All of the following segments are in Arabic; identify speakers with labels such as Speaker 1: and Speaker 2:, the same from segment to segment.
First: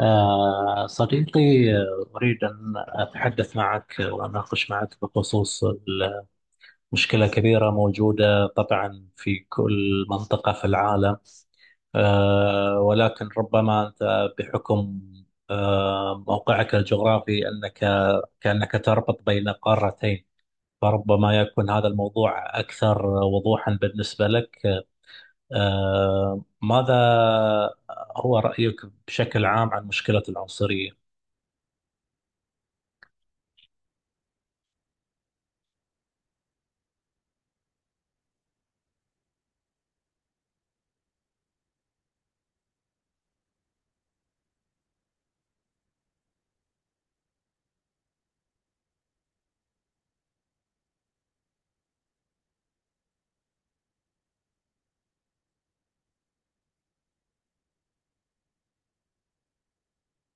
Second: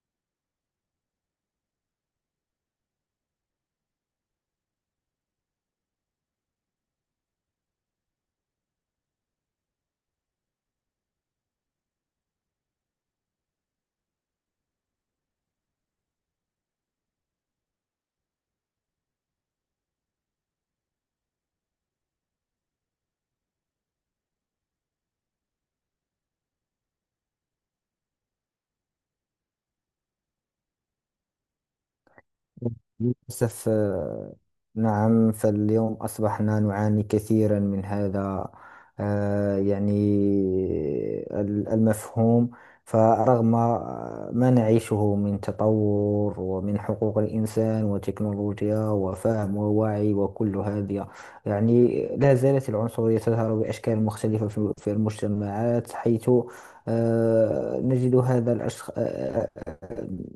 Speaker 1: صديقي. أريد أن أتحدث معك وأناقش معك بخصوص مشكلة كبيرة موجودة طبعا في كل منطقة في العالم، ولكن ربما أنت بحكم موقعك الجغرافي، أنك كأنك تربط بين قارتين، فربما يكون هذا الموضوع أكثر وضوحا بالنسبة لك. ماذا هو رأيك بشكل عام عن مشكلة العنصرية؟
Speaker 2: للأسف نعم، فاليوم أصبحنا نعاني كثيرا من هذا. يعني المفهوم، فرغم ما نعيشه من تطور ومن حقوق الإنسان وتكنولوجيا وفهم ووعي وكل هذه، يعني لا زالت العنصرية تظهر بأشكال مختلفة في المجتمعات، حيث نجد هذا الأشخاص.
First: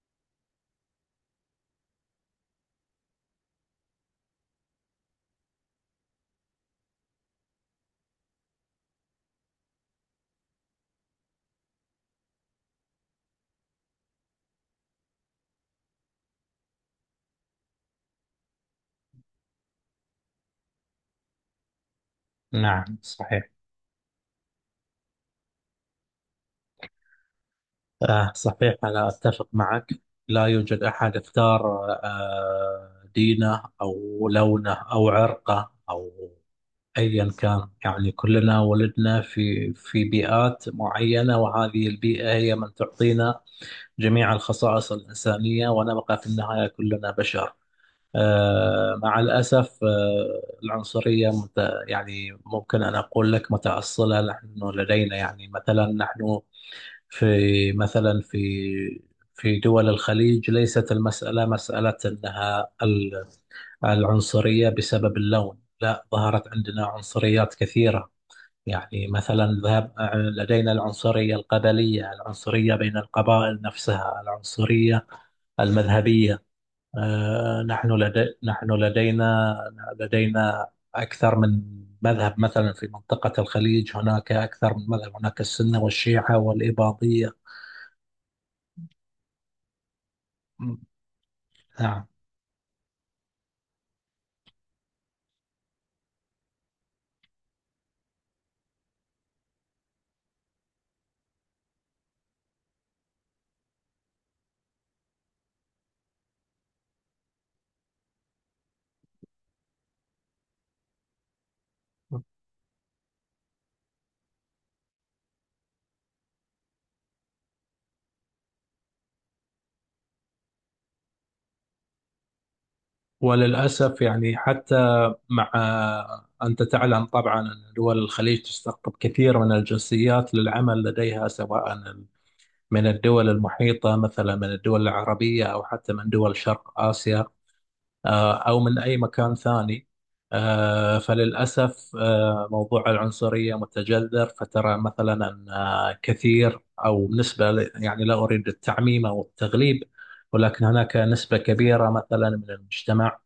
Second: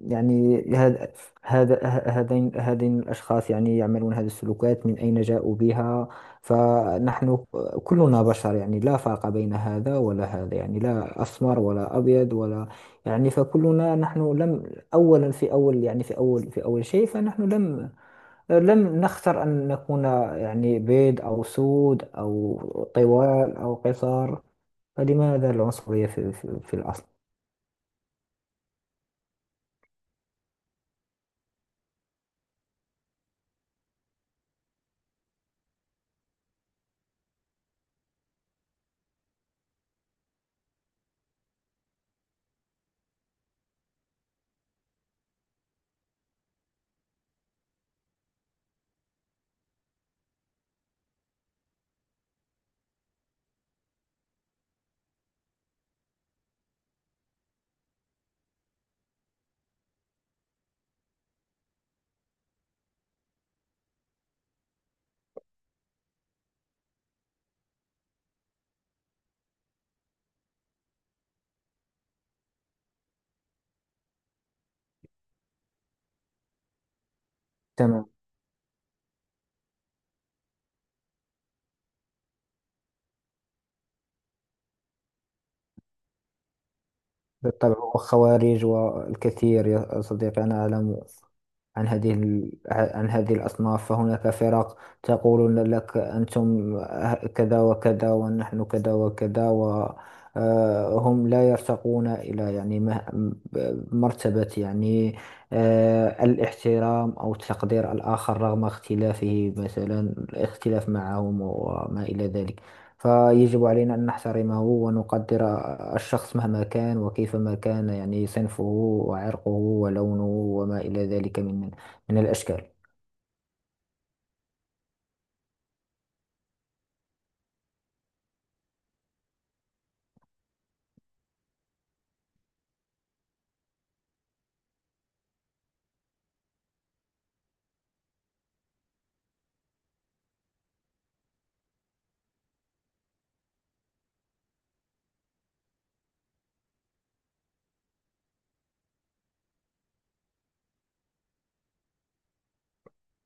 Speaker 2: يعني هذا هذين الأشخاص، يعني يعملون هذه السلوكات، من أين جاءوا بها؟ فنحن كلنا بشر، يعني لا فرق بين هذا ولا هذا، يعني لا أسمر ولا أبيض ولا، يعني فكلنا نحن لم، أولا في أول، يعني في أول شيء، فنحن لم نختر أن نكون يعني بيض أو سود أو
Speaker 1: نعم صحيح.
Speaker 2: طوال أو قصار. فلماذا العنصرية في الأصل؟
Speaker 1: آه صحيح، أنا أتفق معك. لا يوجد أحد اختار آه دينه أو لونه أو عرقه أو أيا كان، يعني كلنا ولدنا في بيئات معينة، وهذه البيئة هي من تعطينا جميع الخصائص الإنسانية، ونبقى في النهاية كلنا بشر. آه مع الأسف آه العنصرية يعني ممكن أن أقول لك متأصلة. نحن لدينا، يعني مثلا نحن في، مثلا في، في دول الخليج، ليست المسألة مسألة أنها العنصرية بسبب اللون، لا، ظهرت عندنا عنصريات كثيرة، يعني مثلا ذهب، لدينا العنصرية القبلية، العنصرية بين القبائل نفسها، العنصرية المذهبية.
Speaker 2: تمام.
Speaker 1: نحن لدينا، لدينا أكثر من مذهب، مثلا في منطقة الخليج هناك أكثر من مذهب، هناك السنة والشيعة والإباضية.
Speaker 2: بالطبع، والخوارج والكثير يا صديقي، أنا أعلم عن
Speaker 1: نعم.
Speaker 2: عن هذه الأصناف، فهناك فرق تقول لك: أنتم كذا وكذا، ونحن كذا وكذا، وهم لا يرتقون إلى يعني مرتبة، يعني الاحترام أو تقدير الآخر رغم اختلافه، مثلا الاختلاف معهم وما إلى ذلك. فيجب علينا أن نحترمه ونقدر الشخص مهما كان وكيفما كان، يعني صنفه وعرقه ولونه وما إلى ذلك من الأشكال.
Speaker 1: وللأسف يعني حتى مع، أنت تعلم طبعا أن دول الخليج تستقطب كثير من الجنسيات للعمل لديها، سواء من الدول المحيطة، مثلا من الدول العربية، أو حتى من دول شرق آسيا، أو من أي مكان ثاني. فللأسف، موضوع العنصرية متجذر، فترى مثلا أن كثير أو نسبة يعني لا أريد التعميم أو التغليب، ولكن هناك نسبة كبيرة مثلا من المجتمع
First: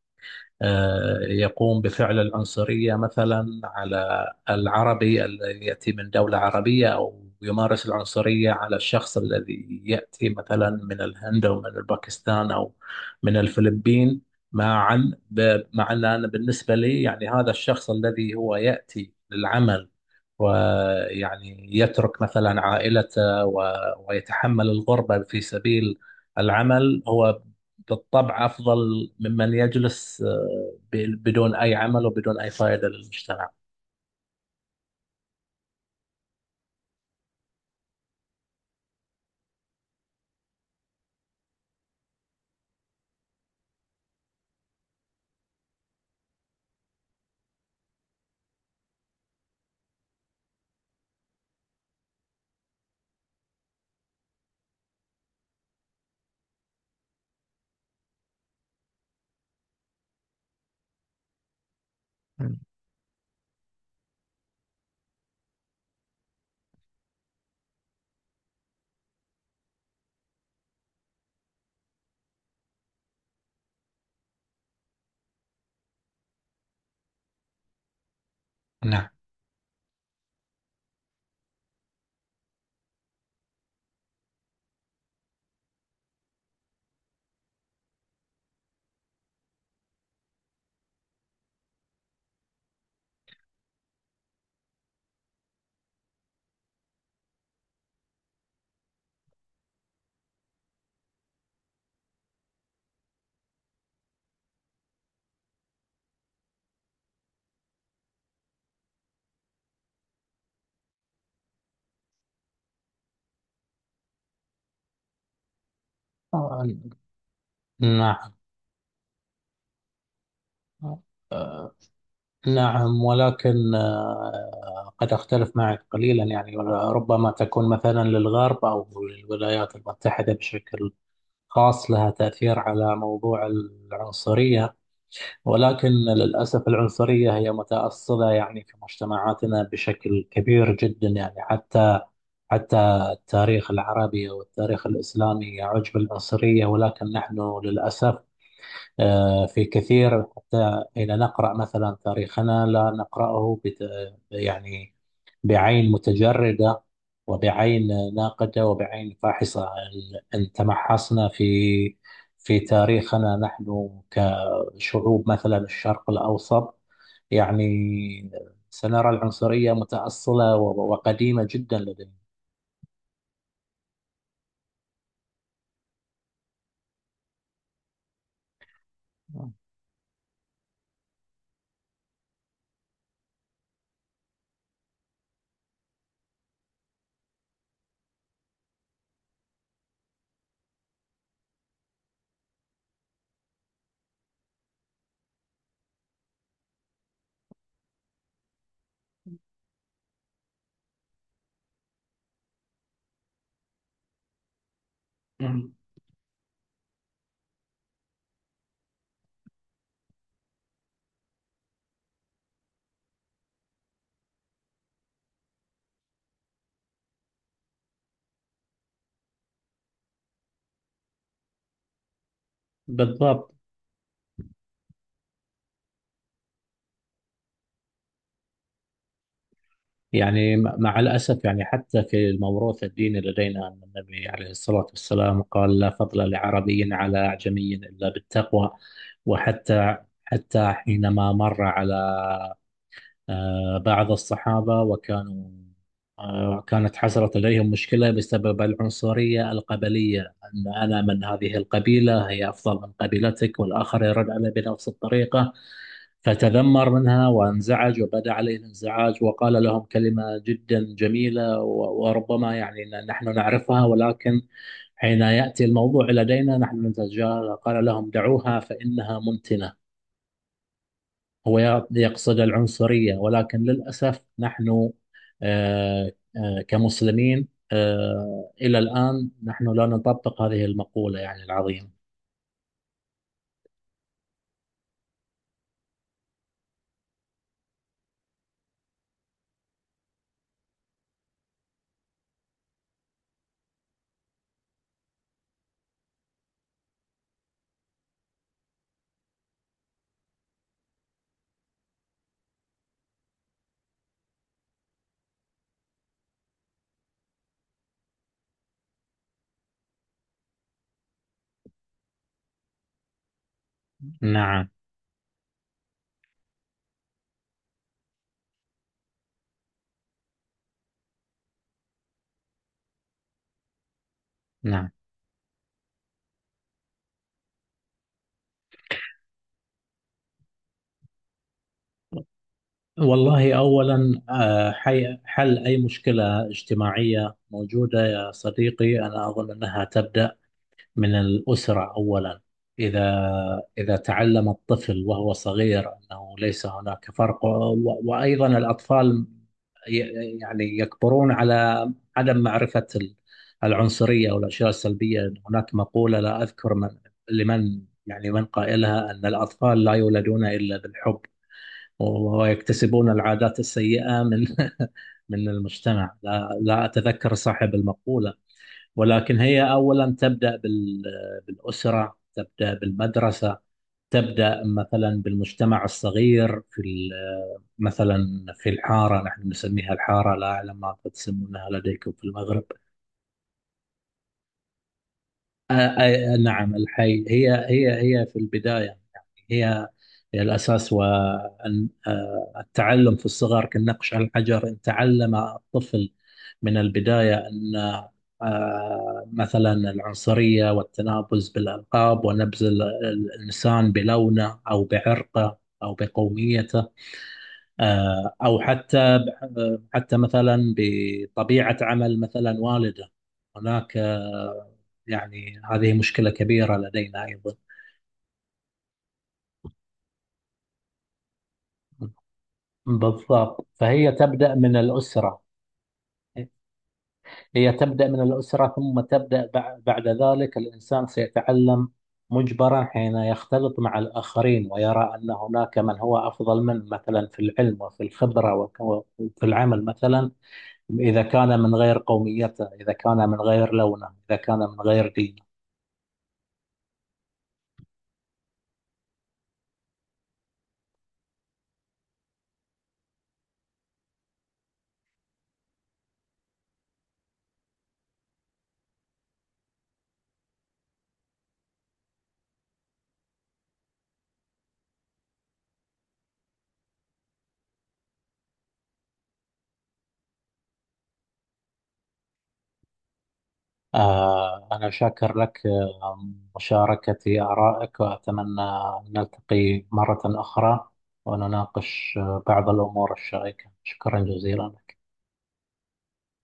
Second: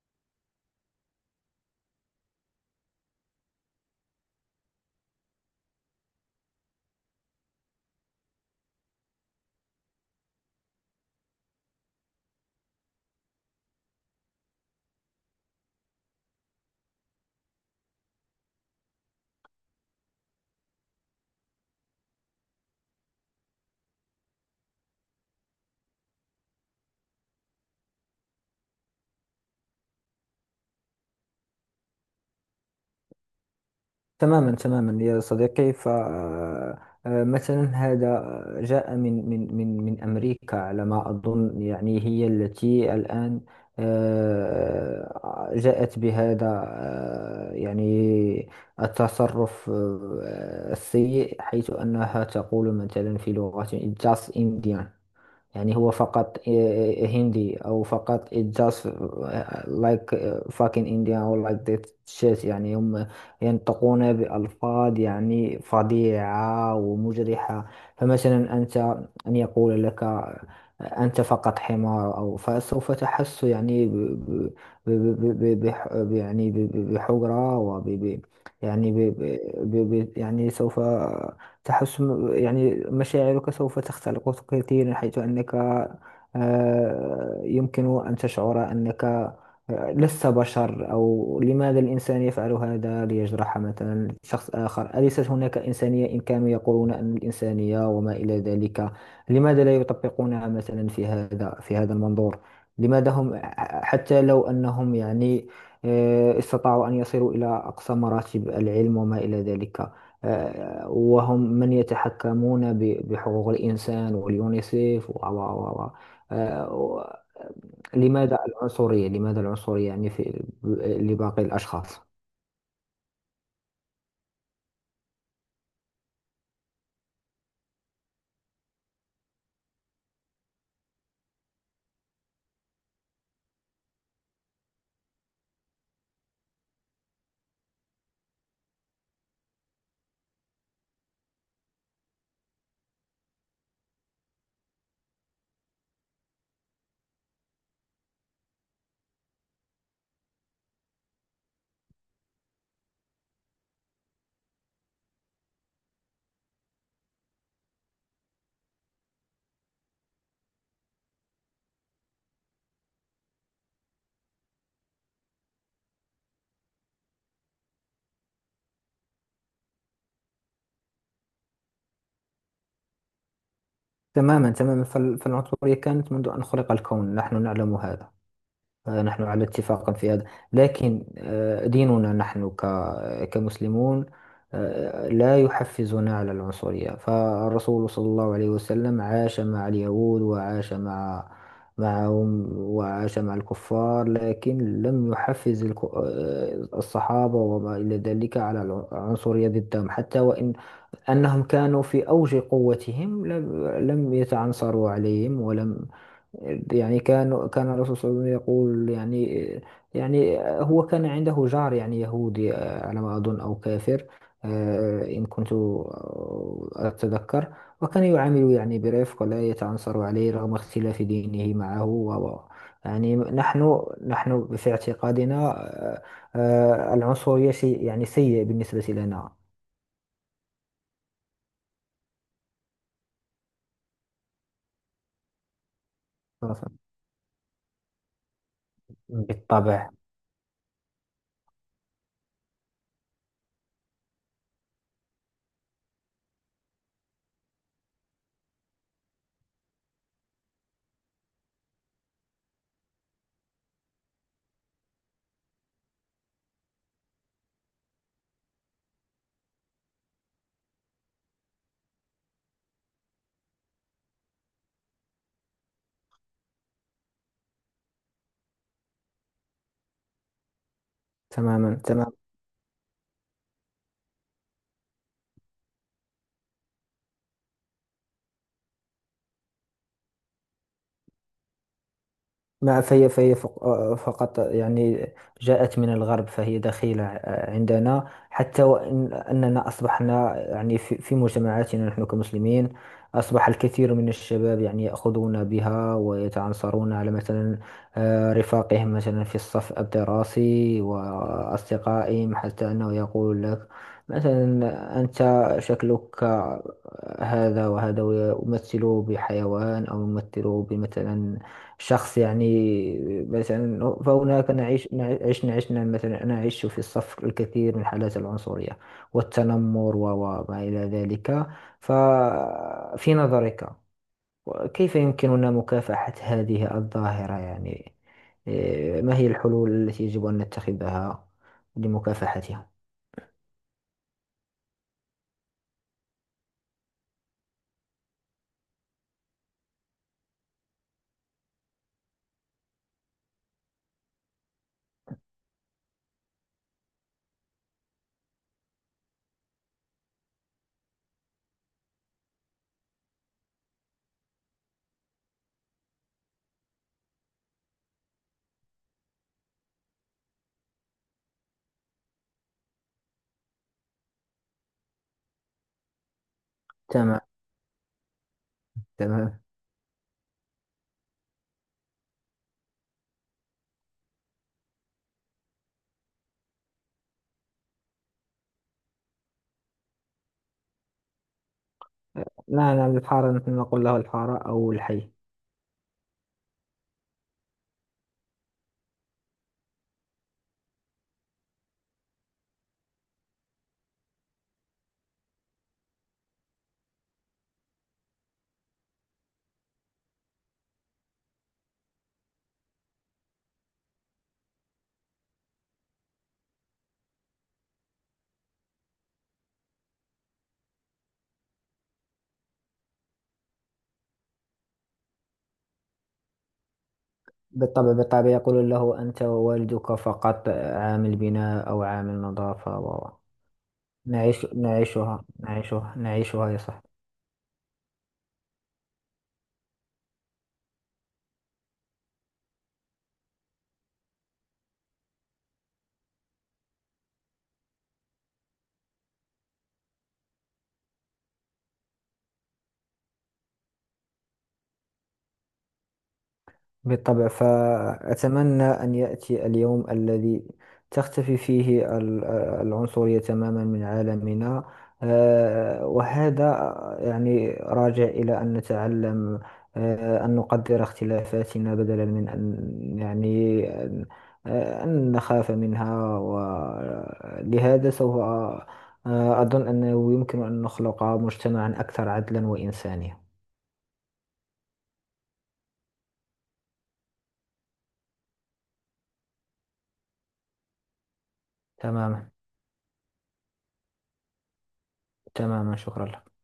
Speaker 1: يقوم بفعل العنصرية، مثلا على العربي الذي يأتي من دولة عربية، أو يمارس العنصرية على الشخص الذي يأتي مثلا من الهند أو من باكستان أو من الفلبين. معا مع أن أنا بالنسبة لي يعني هذا الشخص الذي هو يأتي للعمل ويعني يترك مثلا عائلته ويتحمل الغربة في سبيل العمل، هو بالطبع أفضل ممن يجلس بدون أي عمل وبدون أي فائدة للمجتمع.
Speaker 2: تماما تماما يا صديقي. ف آه، آه، مثلا هذا جاء من أمريكا على ما أظن، يعني هي التي الآن جاءت بهذا يعني التصرف السيء، حيث أنها تقول مثلا في لغة: just Indian، يعني هو فقط هندي، أو فقط it just like fucking Indian or like that shit. يعني هم ينطقون بألفاظ يعني فظيعة ومجرحة. فمثلا أنت، أن يقول لك: أنت فقط حمار، أو فسوف تحس يعني ب ب ب ب ب بح- يعني ب- ب- بحجرة، وب ب- يعني ب
Speaker 1: نعم.
Speaker 2: ب ب ب- يعني سوف تحسن يعني مشاعرك، سوف تختلق كثيرا، حيث أنك يمكن أن تشعر أنك لست بشر. أو لماذا الإنسان يفعل هذا ليجرح مثلا شخص آخر؟ أليست هناك إنسانية؟ إن كانوا يقولون أن الإنسانية وما إلى ذلك، لماذا لا يطبقونها مثلا في هذا، في هذا المنظور؟ لماذا هم، حتى لو أنهم يعني استطاعوا أن يصلوا إلى أقصى مراتب العلم وما إلى ذلك، وهم من يتحكمون بحقوق الإنسان واليونيسيف و و و و
Speaker 1: آه،
Speaker 2: آه، و-
Speaker 1: نعم.
Speaker 2: لماذا العنصرية، لماذا العنصرية يعني في لباقي الأشخاص؟
Speaker 1: نعم ولكن، قد أختلف معك قليلا، يعني ربما تكون مثلا للغرب أو للولايات المتحدة بشكل خاص لها تأثير على موضوع العنصرية، ولكن للأسف العنصرية هي متأصلة يعني في مجتمعاتنا بشكل كبير جدا، يعني حتى، حتى التاريخ العربي والتاريخ الإسلامي يعج بالعنصرية، ولكن نحن للأسف في كثير، حتى حين نقرأ مثلا تاريخنا لا نقرأه يعني بعين متجردة وبعين ناقدة وبعين فاحصة. إن تمحصنا في في تاريخنا نحن كشعوب، مثلا الشرق الأوسط، يعني سنرى العنصرية متأصلة وقديمة جدا.
Speaker 2: تماما تماما، فالعنصرية كانت منذ أن خلق الكون، نحن نعلم هذا. نحن على
Speaker 1: لدينا
Speaker 2: اتفاق في هذا. لكن ديننا، نحن كمسلمون، لا يحفزنا على العنصرية. فالرسول صلى الله عليه وسلم عاش مع اليهود، وعاش معهم، وعاش مع الكفار، لكن لم يحفز الصحابة وما إلى ذلك على العنصرية ضدهم، حتى وإن أنهم كانوا في أوج قوتهم، لم يتعنصروا عليهم ولم، يعني كان الرسول صلى الله عليه وسلم يقول، يعني يعني هو كان عنده جار يعني يهودي، على ما أظن، أو كافر، إن كنت أتذكر، وكان يعامله يعني برفق، ولا يتعنصر عليه رغم اختلاف دينه معه يعني
Speaker 1: بالضبط،
Speaker 2: نحن في اعتقادنا، العنصرية شيء يعني سيء بالنسبة لنا.
Speaker 1: يعني مع الأسف يعني، حتى في الموروث الديني لدينا أن النبي عليه الصلاة والسلام قال: لا فضل لعربي على أعجمي إلا بالتقوى.
Speaker 2: بالطبع.
Speaker 1: وحتى، حتى حينما مر على بعض الصحابة، وكانوا كانت حصلت لديهم مشكلة بسبب العنصرية القبلية، أن أنا من هذه القبيلة هي أفضل من قبيلتك، والآخر يرد علي بنفس الطريقة، فتذمر منها وانزعج وبدا عليه الانزعاج، وقال لهم كلمة جدا جميلة وربما يعني نحن نعرفها، ولكن حين يأتي الموضوع لدينا نحن نتجاهلها، قال لهم: دعوها فإنها منتنة. هو
Speaker 2: تماما تماما.
Speaker 1: يقصد العنصرية، ولكن للأسف نحن آه، كمسلمين، إلى الآن نحن لا نطبق هذه المقولة يعني العظيمة.
Speaker 2: ما فهي فهي فق- آه، فقط، يعني جاءت من الغرب، فهي دخيلة عندنا. حتى وإن أننا أصبحنا يعني في مجتمعاتنا نحن كمسلمين، أصبح الكثير من الشباب يعني يأخذون بها ويتعنصرون على، مثلا رفاقهم مثلا في الصف الدراسي وأصدقائهم، حتى أنه يقول لك مثلا: أنت شكلك هذا وهذا، ويمثله بحيوان أو يمثله بمثلا شخص يعني، مثلا فهناك
Speaker 1: نعم.
Speaker 2: نعيش، عشنا مثلا، أنا أعيش في الصف الكثير من حالات العنصرية والتنمر وما إلى ذلك. ففي نظرك،
Speaker 1: نعم.
Speaker 2: كيف يمكننا مكافحة هذه الظاهرة؟ يعني إيه، ما هي الحلول التي يجب أن نتخذها لمكافحتها؟
Speaker 1: والله أولا، حل أي مشكلة اجتماعية موجودة، يا صديقي، أنا أظن أنها تبدأ من الأسرة أولا. إذا إذا تعلم الطفل وهو صغير أنه ليس هناك فرق، وأيضا الأطفال يعني يكبرون على عدم معرفة العنصرية والأشياء السلبية. هناك مقولة لا أذكر لمن، يعني من قائلها، أن الأطفال لا يولدون إلا بالحب، ويكتسبون العادات السيئة من من المجتمع. لا
Speaker 2: تمام.
Speaker 1: أتذكر صاحب المقولة، ولكن
Speaker 2: تمام.
Speaker 1: هي أولا تبدأ بالأسرة، تبدأ بالمدرسة، تبدأ مثلا بالمجتمع الصغير في مثلا في الحارة. نحن نسميها الحارة، لا أعلم ما تسمونها لديكم في المغرب.
Speaker 2: نعم، نعم، الحارة، نحن نقول له الحارة أو الحي.
Speaker 1: نعم، الحي. هي هي في البداية، يعني هي هي الأساس. والتعلم في الصغر كالنقش على الحجر. إن تعلم الطفل من البداية أن مثلا العنصرية والتنابز بالألقاب ونبذ الإنسان بلونه أو بعرقه أو بقوميته، أو حتى، حتى مثلا بطبيعة عمل مثلا والده، هناك يعني هذه مشكلة كبيرة لدينا أيضا.
Speaker 2: بالطبع، بالطبع، يقول له: أنت ووالدك فقط عامل البناء أو عامل النظافة
Speaker 1: بالضبط، فهي
Speaker 2: نعيش،
Speaker 1: تبدأ من
Speaker 2: نعيشها،
Speaker 1: الأسرة.
Speaker 2: نعيشها، نعيشها يا صاحبي.
Speaker 1: هي تبدأ من الأسرة، ثم تبدأ بعد ذلك الإنسان سيتعلم مجبرا حين يختلط مع الآخرين ويرى أن هناك من هو أفضل منه، مثلا في العلم وفي الخبرة وفي العمل مثلا، إذا كان من غير قوميته، إذا كان من غير لونه، إذا كان من غير دينه.
Speaker 2: بالطبع، فأتمنى أن يأتي اليوم الذي تختفي فيه العنصرية تماما من عالمنا. وهذا يعني راجع إلى أن نتعلم، أن نقدر اختلافاتنا بدلا من أن يعني أن أن نخاف منها. ولهذا سوف أظن أنه يمكن أن نخلق مجتمعا أكثر عدلا وإنسانية.
Speaker 1: آه أنا شاكر لك مشاركتي آرائك، وأتمنى أن نلتقي مرة أخرى ونناقش
Speaker 2: تماما.
Speaker 1: بعض الأمور الشائكة. شكرا جزيلا لك.
Speaker 2: تماما، شكرا لك.